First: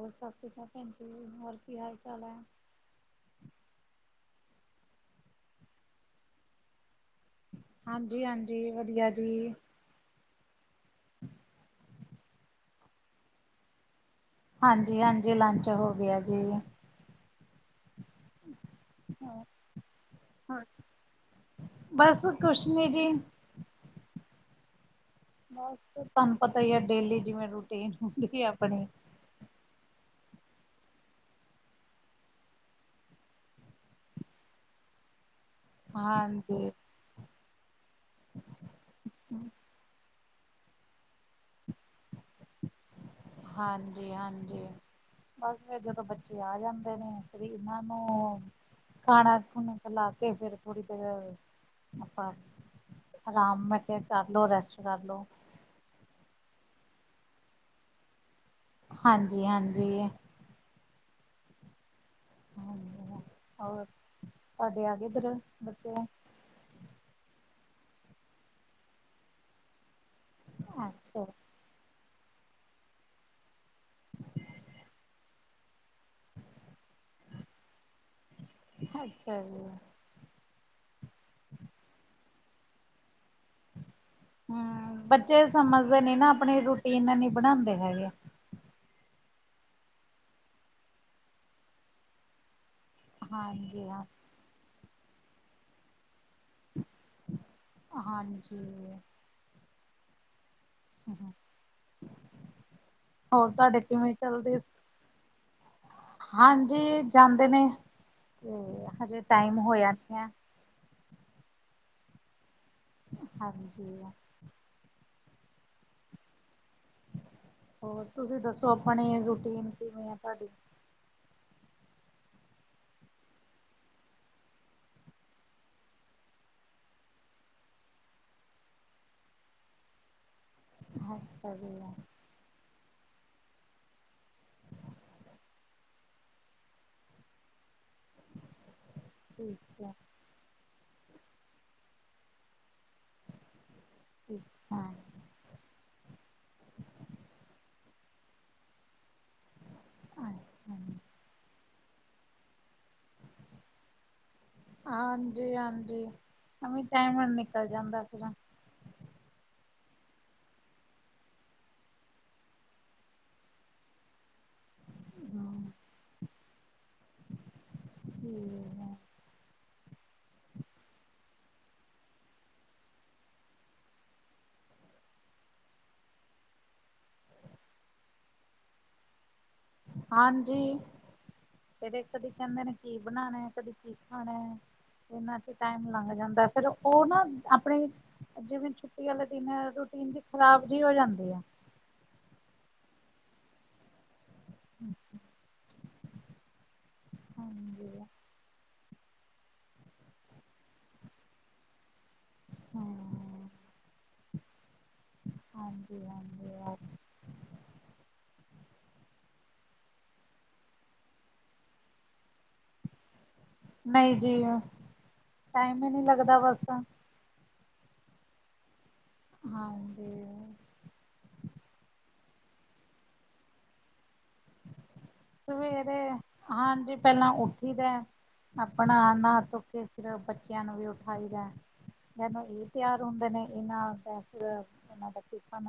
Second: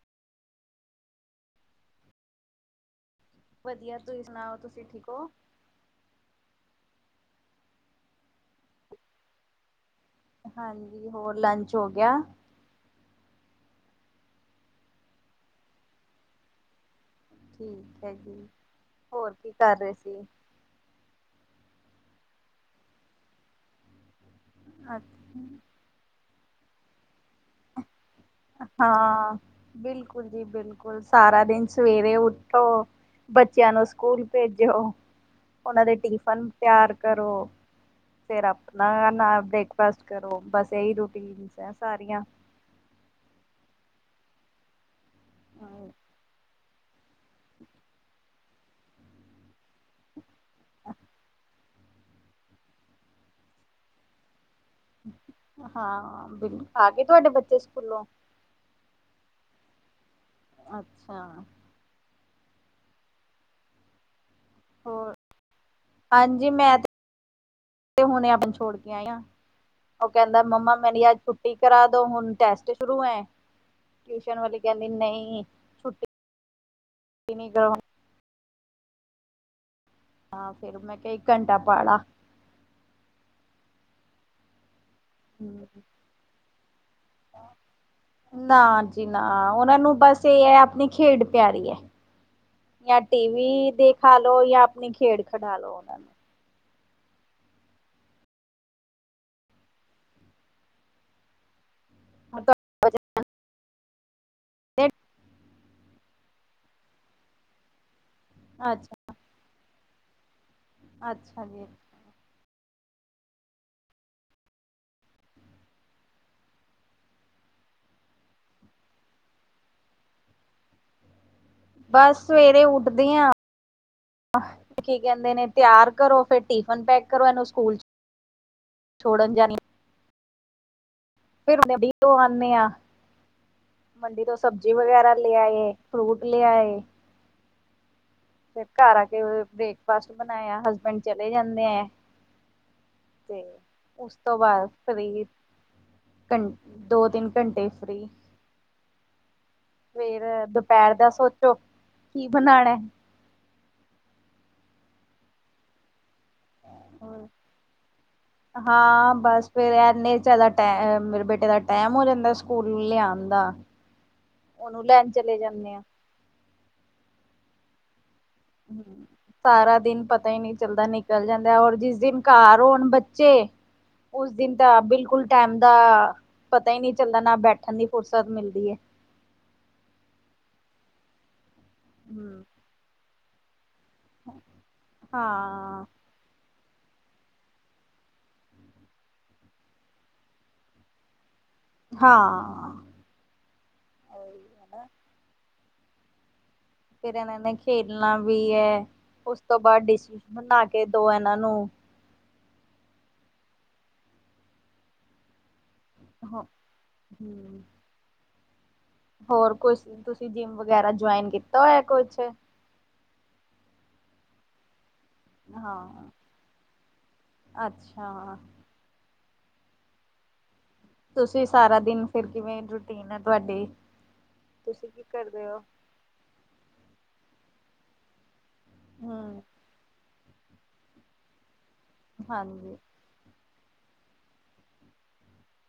ਹੋਰ ਸਤਿ ਸ਼੍ਰੀ ਅਕਾਲ ਭੈਣ ਜੀ, ਹੋਰ ਕੀ ਹਾਲ-ਚਾਲ ਐ? ਵਧੀਆ, ਤੁਹੀ ਸੁਣਾਓ ਤੁਸੀ‌ ਠੀਕ ਹੋ? ਹਾਂਜੀ-ਹਾਂਜੀ, ਵਧੀਆ ਜੀ। ਹਾਂਜੀ, ਹੋਰ ਲੰਚ ਹੋਗਿਆ? ਹਾਂਜੀ-ਹਾਂਜੀ ਲਾੰਚ ਹੋਗਿਆ ਜੀ। ਹੋਰ ਕੀ ਕਰ ਰਹੇ ਸੀ? ਹਾਂ, ਬਸ ਕੁਛ ਨੀ ਜੀ। ਹਾਂ ਬਸ, ਤੁਹਾਨੂੰ ਪਤਾ ਹੀ ਆ ਡੇਲੀ ਜਿਵੇਂ ਰੂਟੀਨ ਹੁੰਦੀ ਆ ਆਪਣੀ। ਹਾਂ ਬਿਲਕੁਲ ਜੀ-ਬਿਲਕੁਲ, ਸਾਰਾ ਦਿਨ ਸਵੇਰੇ ਉੱਠੋ ਬੱਚਿਆਂ ਨੂੰ ਸਕੂਲ ਭੇਜੋ, ਉਹਨਾਂ ਦੇ ਟਿਫਨ ਹਾਂਜੀ ਤਿਆਰ ਕਰੋ। ਫਿਰ ਆਪਣਾ ਨਾਲ ਬ੍ਰੇਕਫਾਸਟ ਕਰੋ, ਬਸ ਇਹੀ ਰੂਟੀਨ ਸਾਰੀਆਂ। ਹਾਂਜੀ-ਹਾਂਜੀ। ਬਸ ਫਿਰ ਜਦੋਂ ਬੱਚੇ ਆ ਜਾਂਦੇ ਨੇ, ਫਿਰ ਇਹਨਾਂ ਨੂੰ ਖਾਣਾ-ਖੁਣਾ ਖ਼ਿਲਾਕੇ, ਫੇਰ ਥੋੜ੍ਹੀ ਦੇਰ ਆਪਾ ਆਰਾਮ ਮੈ ਕਿਆ ਕਰਲੋ, ਰੈਸਟ ਕਰਲੋ। ਹਾਂ, ਬਿਲ ਆ ਗਏ ਤੁਹਾਡੇ ਬੱਚੇ ਸਕੂਲੋ? ਹਾਂਜੀ-ਹਾਂਜੀ। ਅੱਛਾ। ਹਾਂ ਮ, ਹੋਰ? ਤੁਹਾਡੇ ਆ ਗਏ ਹੋਰ? ਇੱਧਰ ਬੱਚੇ ਹਾਂਜੀ ''ਮੈਂ ਤੇ ਹੁਨੇ [unintelligible] ਨੂੰ ਛੋੜਕੇ ਆਈ ਆਂ। ਓ ਕੈਂਦਾ ਮੰਮਾ ਮੇਰੀ ਅੱਜ ਅੱਛਾ ਛੁੱਟੀ ਕਰਾਦੋ, ਹੁਨ ਟੈਸਟ ਸ਼ੁਰੂ ਐਂਂ। ਟਿਯੂਸ਼ਨ ਵਾਲੀ ਕੈਂਦੀ ਨਈ, ਛੁੱਟੀ [inaudible] ਨੀ ਕਰਵਾ ਅੱਛਾ ਜੀ। ਹਾਂ, ਫੇਰ ''ਮੈਂ ਕਿਆ ਏਕ ਘੰਟਾ ਪੱੜ ਆ। ਹੂੰ, ਬੱਚੇ ਸਮਝਦੇ ਨੀ ਨਾ ਅਪਣੀ ਰੂਟੀਨ ਨੀ ਬਣਾਂਦੇ ਹੈਗੇ। ਨਾ ਜੀ ਨਾ, ਓਨਾਂ ਨੂੰ ਬਸ ਏ ਐ, ਆਪਨੀ ਖੇਡ ਪਿਆਰੀ ਐ। ਯਾਂ ਟੀਵੀ ਹਾਂਜੀ ਹਾਂ ਦੇਖਾਲੋ, ਯਾ ਆਪਨੀ ਖੇਡ ਖਿਡਾਲੋ ਓਨਾਂ ਨੂੰ। ਹਾਂਜੀ। ਹੋਰ ਤਾਡੇ ਕਿਵੇਂ ਚੱਲਦੇ ਹਾਂਜੀ ਜਾਂਦੇ ਨੇ ਤੇ ਅੱਛਾ ਹਜੇ ਟਾਈਮ ਹੋਯਾ ਨੀ ਐ। ਅੱਛਾ ਜੀ। ਹਾਂਜੀ। ਹੋਰ ਤੁਸੀ ਦੱਸੋ ਆਪਣੀ ਰੂਟੀਨ ਕਿਵੇਂ ਆ ਤਾਡੀ ਬੱਸ ਸਵੇਰੇ ਉੱਟਦੇ ਆਂ। ਕੀ ਕੈਂਦੇ ਨੇ ਤਯੲਰ ਕਰੋ ਫੇਰ ਟਿਫਨ ਪੈਕ ਕਰੋ ਏਨੂੰ ਸਕੂਲ 'ਚ ਛੋੜਨ ਜਾਨੀ [inaudible] ਫਿਰ [unintelligible] ਧੋ ਆਨੇ ਆ। ਮੰਡੀ ਤੋ ਸਬਜ਼ੀ ਵਗੈਰਾ ਲੇ ਆਏ, ਫਰੂਟ ਲੇ ਆਏ। ਫਿਰ ਘਰ ਆ ਕੇ ਠੀਕ ਹੈ ਬ੍ਰੇਕਫਾਸਟ ਬਨਾਯਾ ਹਸਬੈਂਡ ਚਲੇ ਜਾਂਦੇ ਐ ਤੇ ਉਸ ਤੋ ਠੀਕ ਬਾਦ ਹਾਂ ਫਰੀ ਘੰ ਦੋ-ਤਿੰਨ ਘੰਟੇ ਫਰੀ ਫੇਰ ਦੁਪੈਰ ਹਾਂਜੀ ਦਾ ਸੋਚੋ ਕੀ ਬਨਾਣਾ। ਹਾਂਜੀ-ਹਾਂਜੀ ਐਂਵੇ ਟਾਈਮ ਨਿਕਲ ਜਾਂਦਾ ਆਪਣਾ ਹਾਂ ਬਸ ਫੇਰ ਐਨੇ 'ਚ ਇਦਾ ਟੈਮ ਮੇਰੇ ਬੇਟੇ ਦਾ ਟੈਮ ਹੋ ਜਾਂਦਾ ਸਕੂਲ ਲਿਯਾਨ ਦਾ ਓਨੂੰ ਲੈਨ ਚਲੇ ਜਾਨੇ ਆ। ਹੂੰ। ਹੂੰ ਸਾਰਾ ਦਿਨ ਪਤਾ ਈ ਨੀ ਚੱਲਦਾ ਨਿਕਲ ਜਾਂਦੈ ਔਰ ਜਿਸ ਦਿਨ ਘਾਰ ਹੋਨ ਬੱਚੇ ਉਸ ਦਿਨ ਤਾ ਬਿਲਕੁਲ ਟੈਮ ਦਾ ਪਤਾ ਈ ਨੀ ਚੱਲਦਾ ਨਾ ਬੈਠਨ ਦੀ ਫੁਰਸਤ ਮਿਲਦੀ ਏ। ਹਾਂਜੀ ਫਿਰ ਏ ਕਦੇ ਹਮ ਕੈਂਦੇ ਨੇ ਕੀ ਬਨਾਨਾ ਕਦੀ ਕੀ ਖਾਣੇ ਏਨਾ 'ਚ ਈ ਹਾਂ ਟਾਈਮ ਲੰਘ ਜਾਂਦੈ। ਫੇਰ ਓਨਾ ਆਪਨੇ ਜਿਵੇਂ ਛੁੱਟੀ ਆਲੇ ਦਿਨ ਰੂਟੀਨ ਜੀ ਖ਼ਰਾਬ ਜੀ ਹੋ ਜਾਂਦੀ ਆ। ਹਾਂ। [inaudible] ਫੇਰ ਐਨਾਂ ਨੇ ਹਾਂਜੀ ਖੇਲਨਾ ਵੀ ਐ ਉਸ ਤੋਂ ਬਾਦ ਡਿਸ [unintelligible] ਬਨਾ ਕੇ ਦੋ ਐਨਾ ਨੂੰ ਹਾਂ। ਹਾਂਜੀ- ਹਾਂਜੀ ਅਸ ਹੂੰ ਹੋਰ ਕੁਛ ਤੁਸੀ ਜਿੰਮ ਵਗੈਰਾ ਜੋਆਇਨ ਕੀਤਾ ਹੋਯਾ ਕੁਛ ਨਈ ਜੀ ਟਾਈਮ ਈ ਨੀ ਹਾਂ ਲੱਗਦਾ ਬਸ ਅੱਛਾ ਹਾਂਜੀ। ਤੁਸੀ ਸਾਰਾ ਦਿਨ ਫੇਰ ਕਿਵੇਂ ਰੂਟੀਨ ਐ ਤੁਆਡੀ ਸਵੇਰੇ ਹਾਂਜੀ ਪੈਲਾਂ ਉੱਠੀ ਦੈ ਅਪਨਾ ਨਾ ਹਮ ਧੋਕੇ ਫੇਰ ਬੱਚਯਾਂ ਨੂੰ ਵੀ ਉਠਾਈਦੈ ਪੈਲੇ ਏ ਹਾਂਜੀ ਤਯਾਰ ਹੁੰਦੇ ਨੇ ਏਨਾਂ ਦਾ ਏਨਾਂ ਦਾ ਟਿਫਨ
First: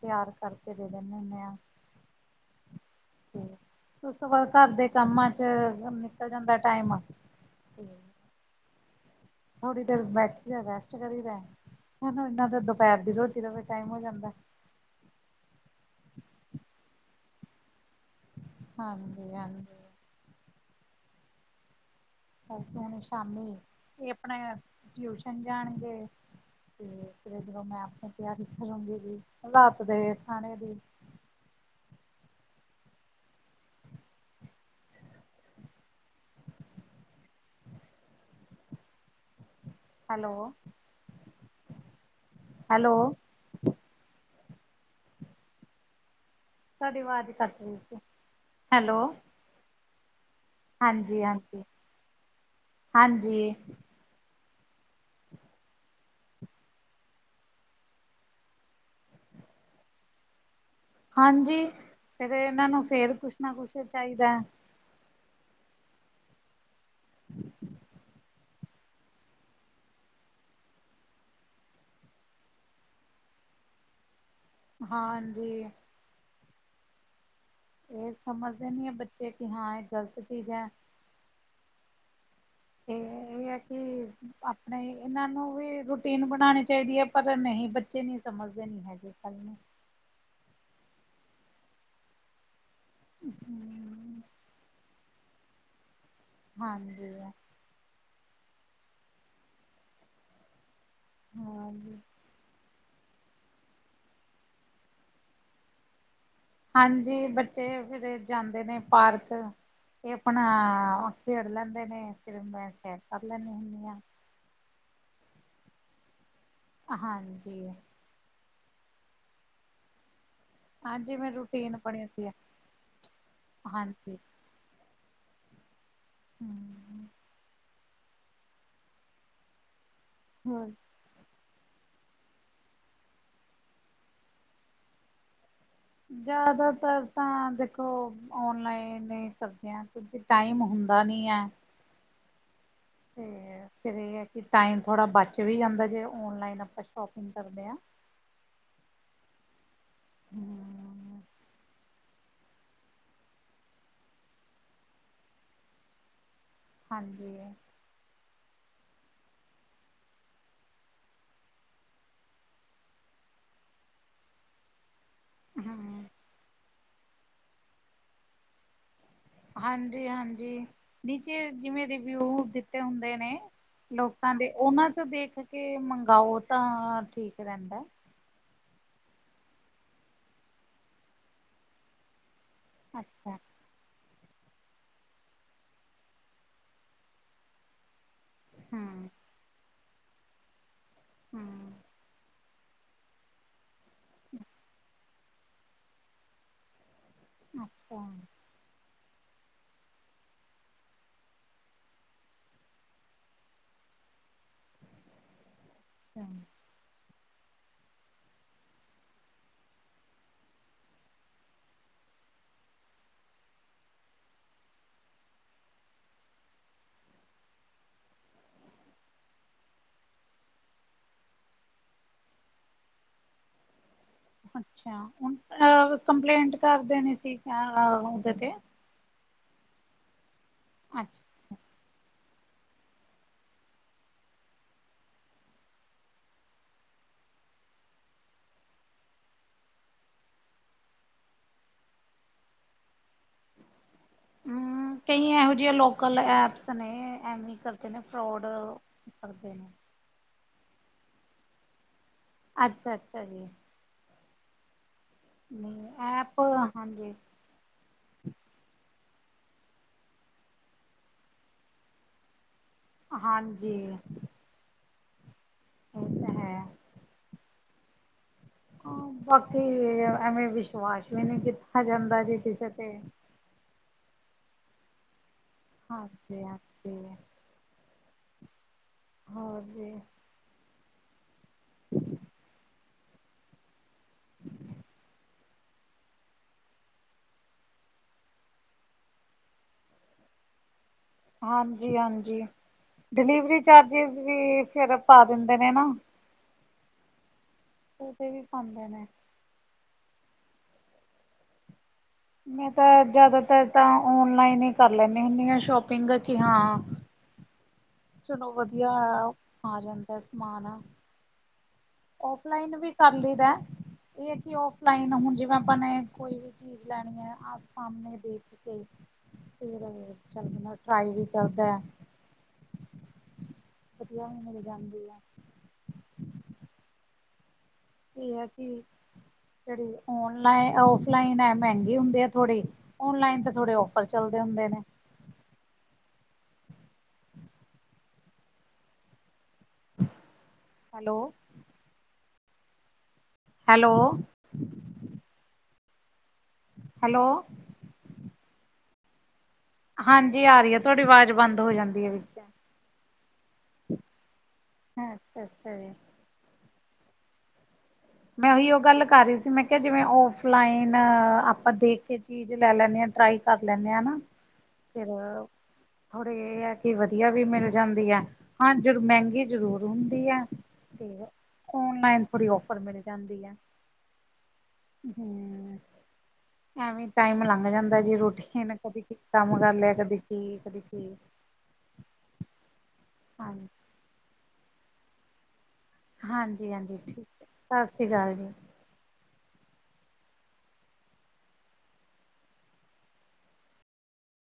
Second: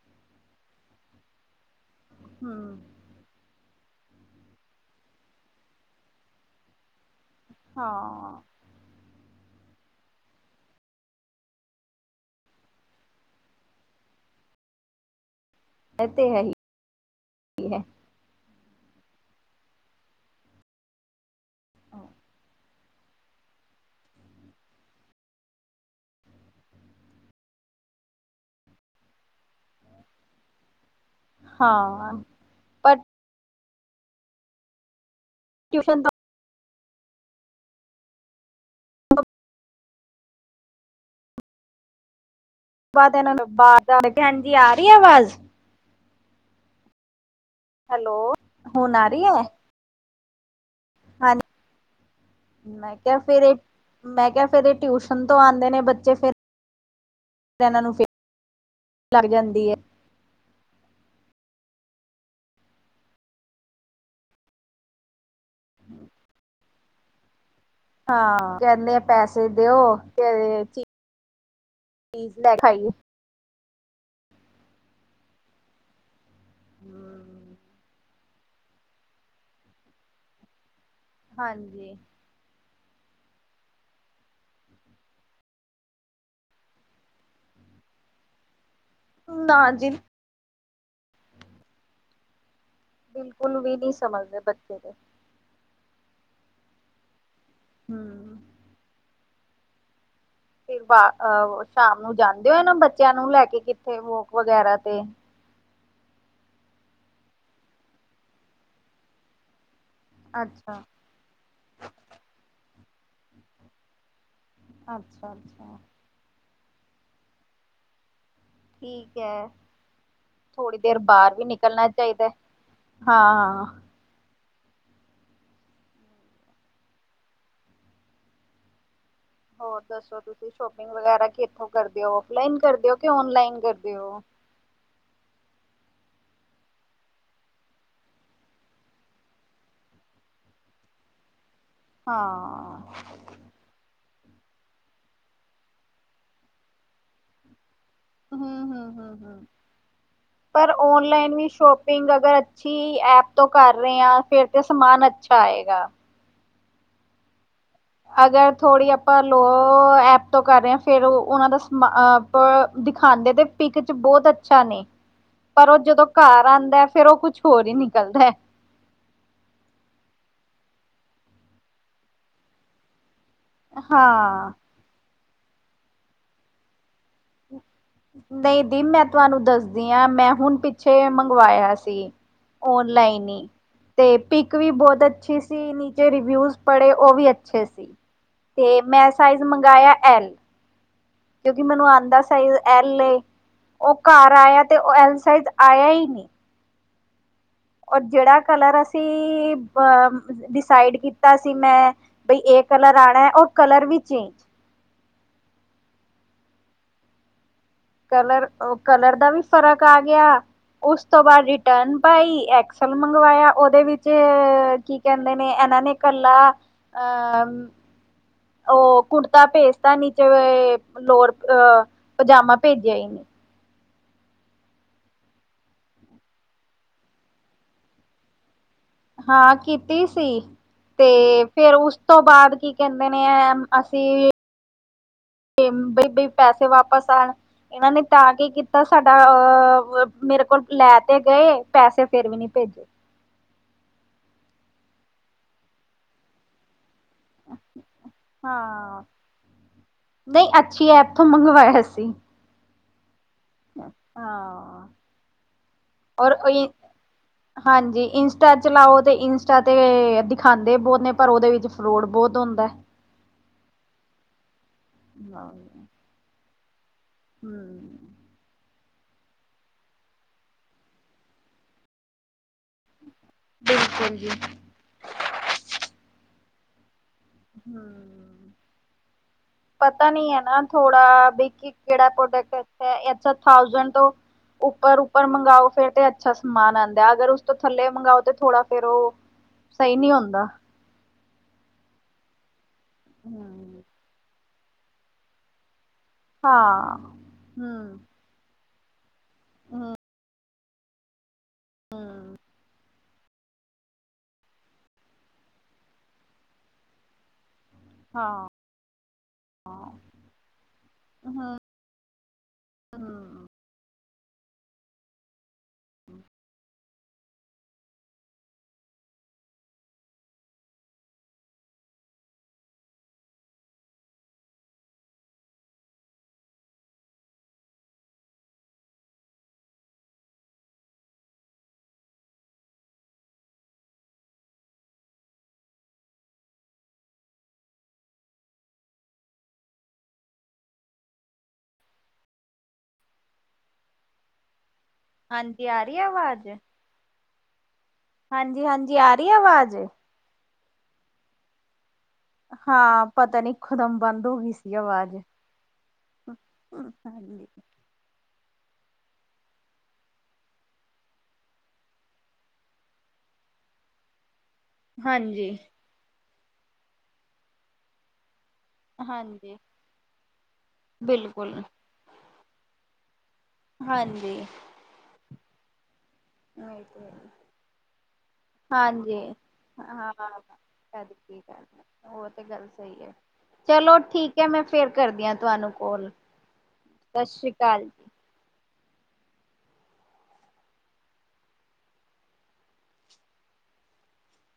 ਤਿਆਰ ਕਰਕੇ ਦੇ ਦਿੰਦੇ ਹੁੰਣੇ ਆਂ। ਹੂੰ ਹੂੰ ਉਸ ਤੋਂ ਬਾਅਦ ਘਰ ਦੇ ਕੰਮਾਂ 'ਚ ਨਿਕਲ ਜਾਂਦਾ ਟਾਈਮ ਤੇ ਹਾਂ। ਥੋੜ੍ਹੀ ਦੇਰ ਬੈਠੀ ਦਾ ਰੈਸਟ ਕਰੀ ਦਾੂੰ ਇਨਾ ਦੇ ਦੁਪਹਿਰ ਦੀ ਰੋਟੀ ਦਾ ਟਾਈਮ ਹੋ ਜਾਂਦਾ। [unintelligible] ਹੀ ਹਾਂਜੀ-ਹਾਂਜੀ ਆਹ। ਹੁਣ ਸ਼ਾਮੀ ਇਹ ਆਪਣੇ, ਟਿਊਸ਼ਨ ਜਾਣਗੇ। ਤੇ ਫਿਰ ਜਦੋਂ ਮੈਂ ਆਪਣੇ ਤਿਆਰੀ ਕਰੂੰਗੀ ਜ ਹਾਲਤ ਦੇ ਖਾਣੇ ਦੀ। ਹਾਂ। ਪਰ ਟਿਊਸ਼ਨ ਦਾ ਹੈਲੋ। ਹੈਲੋ ਬਾਅਦ ਇਹਨਾਂ ਨੂੰ ਭੈਣਜੀ ਹਾਂਜੀ ਆ ਰਹੀ ਆਵਾਜ਼ ਸਾਡੀ ਆਵਾਜ਼ ਘੱਟ ਹੈਲੋ। ਹੁ ਨਾਰੀ ਹੈ ਹਾਂਜੀ ਹਾਂਜੀ ਹਾਂਜੀ। ਮੈਂ ਕਿਹਾ ਹਾਂਜੀ ਫੇਰ ਮੈਂ ਕਿਹਾ, ਫੇਰ ਇਹ ਟਿਊਸ਼ਨ ਤੋਂ ਆਉਂਦੇ ਨੇ ਬੱਚੇ ਫੇਰ। ਇਹਨਾਂ ਨੂੰ ਫ, ਲੱਗ ਜਾਂਦੀ ਹੈ। ਹਾਂਜੀ। ਫਿਰ ਇਹਨਾਂ ਨੂੰ ਫੇਰ ਕੁਛ ਨਾ ਕੁਛ ਚਾਹੀਦਾ ਹੈ। [inaudible] ਹਾਂ, ਕਹਿੰਦੇ ਪੈਸੇ ਦਿਓ ਚੀਜ਼ ਲੈ ਖਾਈਏ ਹਾਂਜੀ। ਹਮ। ਅਤੇ ਸਮਝਦੇ ਨਹੀਂ ਹੈ ਬੱਚੇ ਕਿ ਹਾਂ ਇਹ ਗਲਤ ਚੀਜ਼ ਹੈ। ਹਾਂਜੀ। ਤੇ ਇਹ ਆ ਕਿ ਆਪਣੇ ਇਹਨਾਂ ਨੂੰ ਵੀ ਰੂਟੀਨ ਬਣਾਉਣੀ ਚਾਹੀਦੀ ਹੈ। ਪਰ ਨਹੀਂ ਬੱਚੇ ਨੀ ਸਮਝਦੇ ਨੀ ਹੈਗੇ। ਗੱਲ ਨੂੰ ਨਾ ਜੀ। ਬਿਲਕੁਲ ਵੀ ਨਹੀਂ ਸਮਝਦੇ ਬੱਚੇ ਦੇ। ਹਾਂਜੀ। ਹਮ। ਫਿਰ ਬਾਹ ਹਾਂਜੀ ਸ਼ਾਮ ਨੂੰ ਜਾਂਦੇ ਹੋ ਨਾ ਬੱਚਿਆਂ ਨੂੰ ਲੈ ਕੇ ਕਿੱਥੇ ਵੋਕ ਵਗੈਰਾ ਤੇ ਹਾਂਜੀ। ਬੱਚੇ ਫਿਰ ਜਾਂਦੇ ਨੇ ਪਾਰਕ ਤੇ ਆਪਣਾ ਅੱਛਾ ਖੇੜ ਲੈਂਦੇ ਨੇ ਫਿਰ ਮੈਂ ਸੈਰ ਕਰ ਲੈਂਦੀ ਹੁੰਦੀ ਹਾਂ। ਅੱਛਾ-ਅੱਛਾ ਹਾਂਜੀ। ਠੀਕ ਹੈ। ਥੋੜ੍ਹੀ ਹਾਂ ਦੇਰ ਜਿਵੇਂ ਬਾਹਰ ਵੀ ਰੂਟੀਨ ਨਿਕਲਣਾ ਬਣੀ ਹੁੰਦੀ ਚਾਹੀਦਾ ਹੈ। ਹਾਂ-ਹਾਂ। [unintelligible] ਹਮ। ਹੋਰ ਦੱਸੋ ਤੁਸੀਂ ਹੋਰ ਸ਼ੋਪਿੰਗ ਵਗੈਰਾ ਕਿ ਇੱਥੋਂ ਕਰਦੇ ਹੋ, ਫਲਾਈਨ ਕਰਦੇ ਹੋ ਕਿ ਔਨਲਾਈਨ ਕਰਦੇ ਹੋ। ਜ਼ਿਆਦਾਤਰ ਤਾਂ ਦੇਖੋ ਓਨਲਾਈਨ ਸਬਦਿਆ ਕਿਉਕਿ ਟਾਈਮ ਹੁੰਦਾ ਨੀ ਹੈ। ਹਾਂ। ਅਤੇ ਫਿਰ ਇਹ ਹੈ ਕਿ ਟਾਈਮ ਥੋੜ੍ਹਾ ਬਚ ਵੀ ਜਾਂਦਾ ਜੇ ਔਨਲਾਈਨ ਆਪਾਂ ਸ਼ੋਪਿੰਗ ਕਰਦੇ ਹਾਂ। ਹਮ [unintelligible] ਪਰ ਹੂੰ ਓਨਲਾਈਨ ਵੀ ਸ਼ੋਪ ਅਗਰ ਅੱਛੀ ਐਪ ਤੋਂ ਕਰ ਰਹੇ ਹਾਂ ਫੇਰ ਤੇ ਸਮਾਨ ਅੱਛਾ ਆਏਗਾ। ਹਾਂਜੀ। ਅਗਰ ਥੋੜ੍ਹੀ ਆਪਾਂ ਲੋ ਐਪਤੋਂ ਕਰ ਰਹੇ ਹਾਂ, ਫਿਰ ਉਹ ਉਹਨਾਂ ਦਾ ਸਮਾ ਦਿਖਾਉਂਦੇ ਤਾਂ। ਪਿਕ ਚ ਬਹੁਤ ਅੱਛਾ ਨੇ, ਪਰ ਉਹ ਹੂੰ ਜਦੋਂ ਘਰ ਆਉਂਦਾ ਫਿਰ ਉਹ ਕੁਛ ਹੋਰ ਹੀ ਨਿਕਲਦਾ ਹਾਂਜੀ ਹਾਂਜੀ ਨੀਚੇ ਜਿਵੇਂ ਰਿਵਿਊ ਦਿੱਤੇ ਹੁੰਦੇ ਨੇ ਲੋਕਾਂ ਹਾਂ ਦੇ ਉਹਨਾਂ ਤੋਂ ਦੇਖ ਕੇ ਮੰਗਾਓ ਤਾਂ ਠੀਕ ਰਹਿੰਦਾ। ਨਹੀਂ ਦੀ ਮੈਂ ਤੁਹਾਨੂੰ ਦੱਸਦੀ ਆ। ਮੈਂ ਹੁਣ ਪਿੱਛੇ ਮੰਗਵਾਇਆ ਸੀ। ਔਨਲਾਈਨ ਅੱਛਾ ਈ। ਤੇ ਪਿਕ ਵੀ ਬਹੁਤ ਅੱਛੀ ਸੀ, ਨੀਚੇ ਰਿਵਿਊਜ਼ ਪੜ੍ਹੇ ਉਹ ਵੀ ਅੱਛੇ ਸੀ। ਤੇ ਹੂੰ ਮੈਂ ਸਾਈਜ਼ ਮੰਗਵਾਆ ਐਲ ਕਿਉਂਕਿ ਮੈਨੂੰ ਆਉਂਦਾ ਸਾਈਜ਼ ਐਲ ਏ। ਉਹ ਘਰ ਆਇਯਾ ਤੇ ਉਹ ਐਲ ਸਾਈਜ਼ ਆਇਆ ਹੀ ਨਹੀ। ਔਰ ਅੱਛਾ ਜਿਹੜਾ ਕਲਰ ਅਸੀਂ ਬ ਡਿਸਾਈਡ ਕੀਤਾ ਸੀ ਮੈਂ, ਬਈ ਇਹ ਕਲਰ ਆਣਾ ਓ ਕਲਰ ਵੀ ਚੇਂਜ ਹਾਂ ਕਲਰ, ਕਲਰ ਦਾ ਵੀ ਫ਼ਰਕ ਆ ਗਿਆ। ਉਸ ਤੋਂ ਬਾਅਦ ਰਿਟਰਨ ਪਾਈ, ਐਕਸਲ ਮੰਗਵਾਇਆ ਉਹਦੇ ਵਿੱਚ ਕੀ ਕਹਿੰਦੇ ਨੇ ਇਹਨਾਂ ਨੇ ਇਕੱਲਾ ਅਹ ਉਹ ਕੁੜਤਾ ਭੇਜਤਾ ਨੀਚੇ ਲੋਅਰ ਅ ਪਜਾਮਾ ਭੇਜਿਆ ਹੀ ਨਹੀ। ਅੱਛਾ ਹੁਣ ਕੰਪਲੇਂਟ ਕਰ ਦੇਣੀ ਸੀ ਉਹਦੇ ਤੇ ਹਾਂ ਕੀਤੀ ਸੀ। ਅੱਛਾ ਤੇ ਫਿਰ ਉਸ ਤੋਂ ਬਾਅਦ ਕੀ ਕਹਿੰਦੇ ਨੇ ਅਸੀਂ ਬਈ ਬਈ ਪੈਸੇ ਵਾਪਸ ਆਉਣ ਇਹਨਾਂ ਨੇ ਤਾਂ ਕੀ ਕੀਤਾ ਸਾਡਾ, ਅ ਮੇਰੇ ਕੋਲ ਲੈ ਤੇ ਗਏ ਪੈਸੇ ਫੇਰ ਵੀ ਨਹੀਂ ਭੇਜੇ ਹਮ ਕਈ ਇਹੋ ਜਿਆਂ ਲੋਕਲ ਐਪਸ ਨੇ ਹਾਂਜੀ ਹੀ ਕਰਦੀ ਆ ਫਰੋਡ ਹਾਂ ਕਰਦੇ ਨੇ ਨਹੀਂ ਅੱਛੀ ਐਪ ਤੋਂ ਮੰਗਵਾਇਆ ਸੀ। ਅੱਛਾ ਅੱਛਾ ਜੀ। ਹਾਂ ਨਹੀਂ ਔਰ ਐਪ ਹਾਂਜੀ। ਹਾਂਜੀ ਇੰਸਟਾ ਚਲਾਓ ਤੇ ਇੰਸਟਾ ਤੇ ਦਿਖਾਉਂਦੇ ਬਹੁਤ ਨੇ ਪਰ ਉਹਦੇ ਵਿੱਚ ਫਰੋਡ ਬਹੁਤ ਹੁੰਦਾ। ਹਾਂਜੀ ਹਾਂ ਇਹ ਤਾਂ ਹੈ। ਹਮ ਬਾਕੀ ਐਵੇਂ ਵਿਸ਼ਵਾਸ ਵੀ ਨਹੀਂ ਕੀਤਾ ਜਾਂਦਾ ਜੀ ਕਿਸੇ ਤੇ। ਬਿਲਕੁਲ ਜੀ ਹਾਂਜੀ ਹਾਂਜੀ ਹਮ ਹੋਰ ਜੀ ਪਤਾ ਨੀ ਹੈ ਨਾ ਥੋੜਾ ਬ ਕਿਹੜਾ ਪ੍ਰੋਡਕਟ ਅੱਛਾ ਹੈ ਥੋਸੰਡ ਤੋਂ ਉਪਰ ਉਪਰ ਮੰਗਾਓ ਫੇਰ ਤੇ ਅੱਛਾ ਸਮਾਨ ਆਉਂਦਾ, ਅਗਰ ਉਸ ਤੋਂ ਥੱਲੇ ਮੰਗਵਾਓ ਤੇ ਥੋੜਾ ਫੇਰ ਉਹ ਸਹੀ ਨਹੀ ਹੁੰਦਾ। ਹਾਂਜੀ ਹਾਂਜੀ, ਡਿਲੀਵਰੀ ਚਾਰਜਿਸ ਵੀ ਫਿਰ ਪਾ ਦਿੰਦੇ ਨੇ ਨਾ। ਹਾਂ ਉਹਦੇ ਵੀ ਖਾਂਦੇ ਨੇ ਹਾਂ ਮੈਂ ਤਾਂ ਜ਼ਿਆਦਾਤਰ ਤਾਂ ਓਨਲਾਈਨ ਹੀ ਕਰ ਲੈਂਦੀ ਹੁੰਦੀ ਹਾਂ ਸ਼ੋਪਿੰਗ ਜੀ ਹਾਂ ਚਲੋ ਹਾਂ ਵਧੀਆ ਆ ਜਾਂਦਾ ਸਮਾਨ ਹਾਂ ਅਫਲਾਈਨ ਵੀ ਕਰ ਲਈਦਾ ਇਹ ਹੈ ਕਿ ਅਫਲਾਈਨ ਹੁਣ ਜਿਵੇਂ ਆਪਾਂ ਨੇ ਕੋਈ ਵੀ ਚੀਜ਼ ਲੈਣੀ ਹੈ ਆਪ ਸਾਹਮਣੇ ਦੇਖ ਕੇ ਫਿਰ ਚੱਲ ਬੰਦਾ ਟਰਾਈ ਵੀ ਕਰਦਾ ਹੈ। ਵਧੀਆ ਵੀ ਮਿਲ ਜਾਂਦੀ ਆ। ਇਹ ਹੈ ਕਿ ਜਿਹੜੀ ਓਨਲਾਈਨ ਔਫਲਾਈਨ ਹੈ ਮਹਿੰਗੇ ਹੁੰਦੇ ਆ ਥੋੜੇ, ! ਓਨਲਾਈਨ ਤੇ ਥੋੜੇ ਔਫਰ ਚੱਲਦੇ ਹੁੰਦੇ ਨੇ! ਹੈਲੋ! ਹੈਲੋ ਹਾਂਜੀ ਆ ਰਹੀ ਹੈ ਆਵਾਜ਼? ਹੈਲੋ ਹਾਂਜੀ ਹਾਂਜੀ ਆ ਰਹੀ ਐ ਆਵਾਜ਼? ਹਾਂਜੀ ਆ ਰਹੀ ਹੈ ਤੁਹਾਡੀ ਆਵਾਜ਼ ਬੰਦ ਹੋ ਜਾਂਦੀ ਹੈ ਵਿਚ,, ਹਾਂ ਪਤਾ ਨੀ ਇੱਕੋ ਦਮ ਬੰਦ ਹੋ ਗਈ ਸੀ ਅਵਾਜ਼! ਅੱਛਾ ਅੱਛਾ ਜੀ [unintelligible] ਮੈਂ ਉਹੀ ਉਹ ਗੱਲ ਕਰ ਰਹੀ ਸੀ ਮੈਂ ਕਿਹਾ ਜਿਵੇਂ ਔਫਲਾਈਨ ਆਪਾਂ ਦੇਖ ਕੇ ਚੀਜ਼ ਲੈ ਲੈਂਦੇ ਹਾਂ ਟਰਾਈ ਕਰ ਲੈਂਦੇ ਹਾਂ ਨਾ! [inaudible] ਫਿਰ ਥੋੜੀ ਇਹ ਆ ਕਿ ਵਧੀਆ ਵੀ ਮਿਲ ਜਾਂਦੀ ਹੈ! ਹਾਂ ਜ ਮਹਿੰਗੀ ਹਾਂਜੀ ਜ਼ਰੂਰ ਹੁੰਦੀ ਹੈ ਤੇ ਬਿਲਕੁਲ ਓਨਲਾਈਨ ਥੋੜੀ ਆਫ ਉਪਰ ਮਿਲ ਜਾਂਦੀ ਹੈ! ਹਾਂਜੀ, ! [unintelligible] ਐਵੇਂ ਟਾਈਮ ਲੰਘ ਜਾਂਦਾ ਜੀ ਰੂਟੀਨ ਕਦੇ ਹਾਂਜੀ ਕੰਮ ਕਰ ਲਿਆ ਹਾਂ ਕਦੇ ਕੀ ਕਦੇ ਕੀ ਕਦ ਕਰ ਉਹ ਤੇ ਗੱਲ ਸਹੀ ਹੈ ਹਾਂਜੀ ਚਲੋ ਠੀਕ ਹੈ ਮੈਂ ਫੇਰ ਕਰਦੀ ਹੈ ਤੁਹਾਨੂੰ ਕਾਲ ਹਾਂਜੀ ਹਾਂਜੀ ਸਤਿ ਠੀਕ ਹੈ ਸ੍ਰੀ ਅਕਾਲ ਸ਼੍ਰੀ ਜੀ ਅਕਾਲ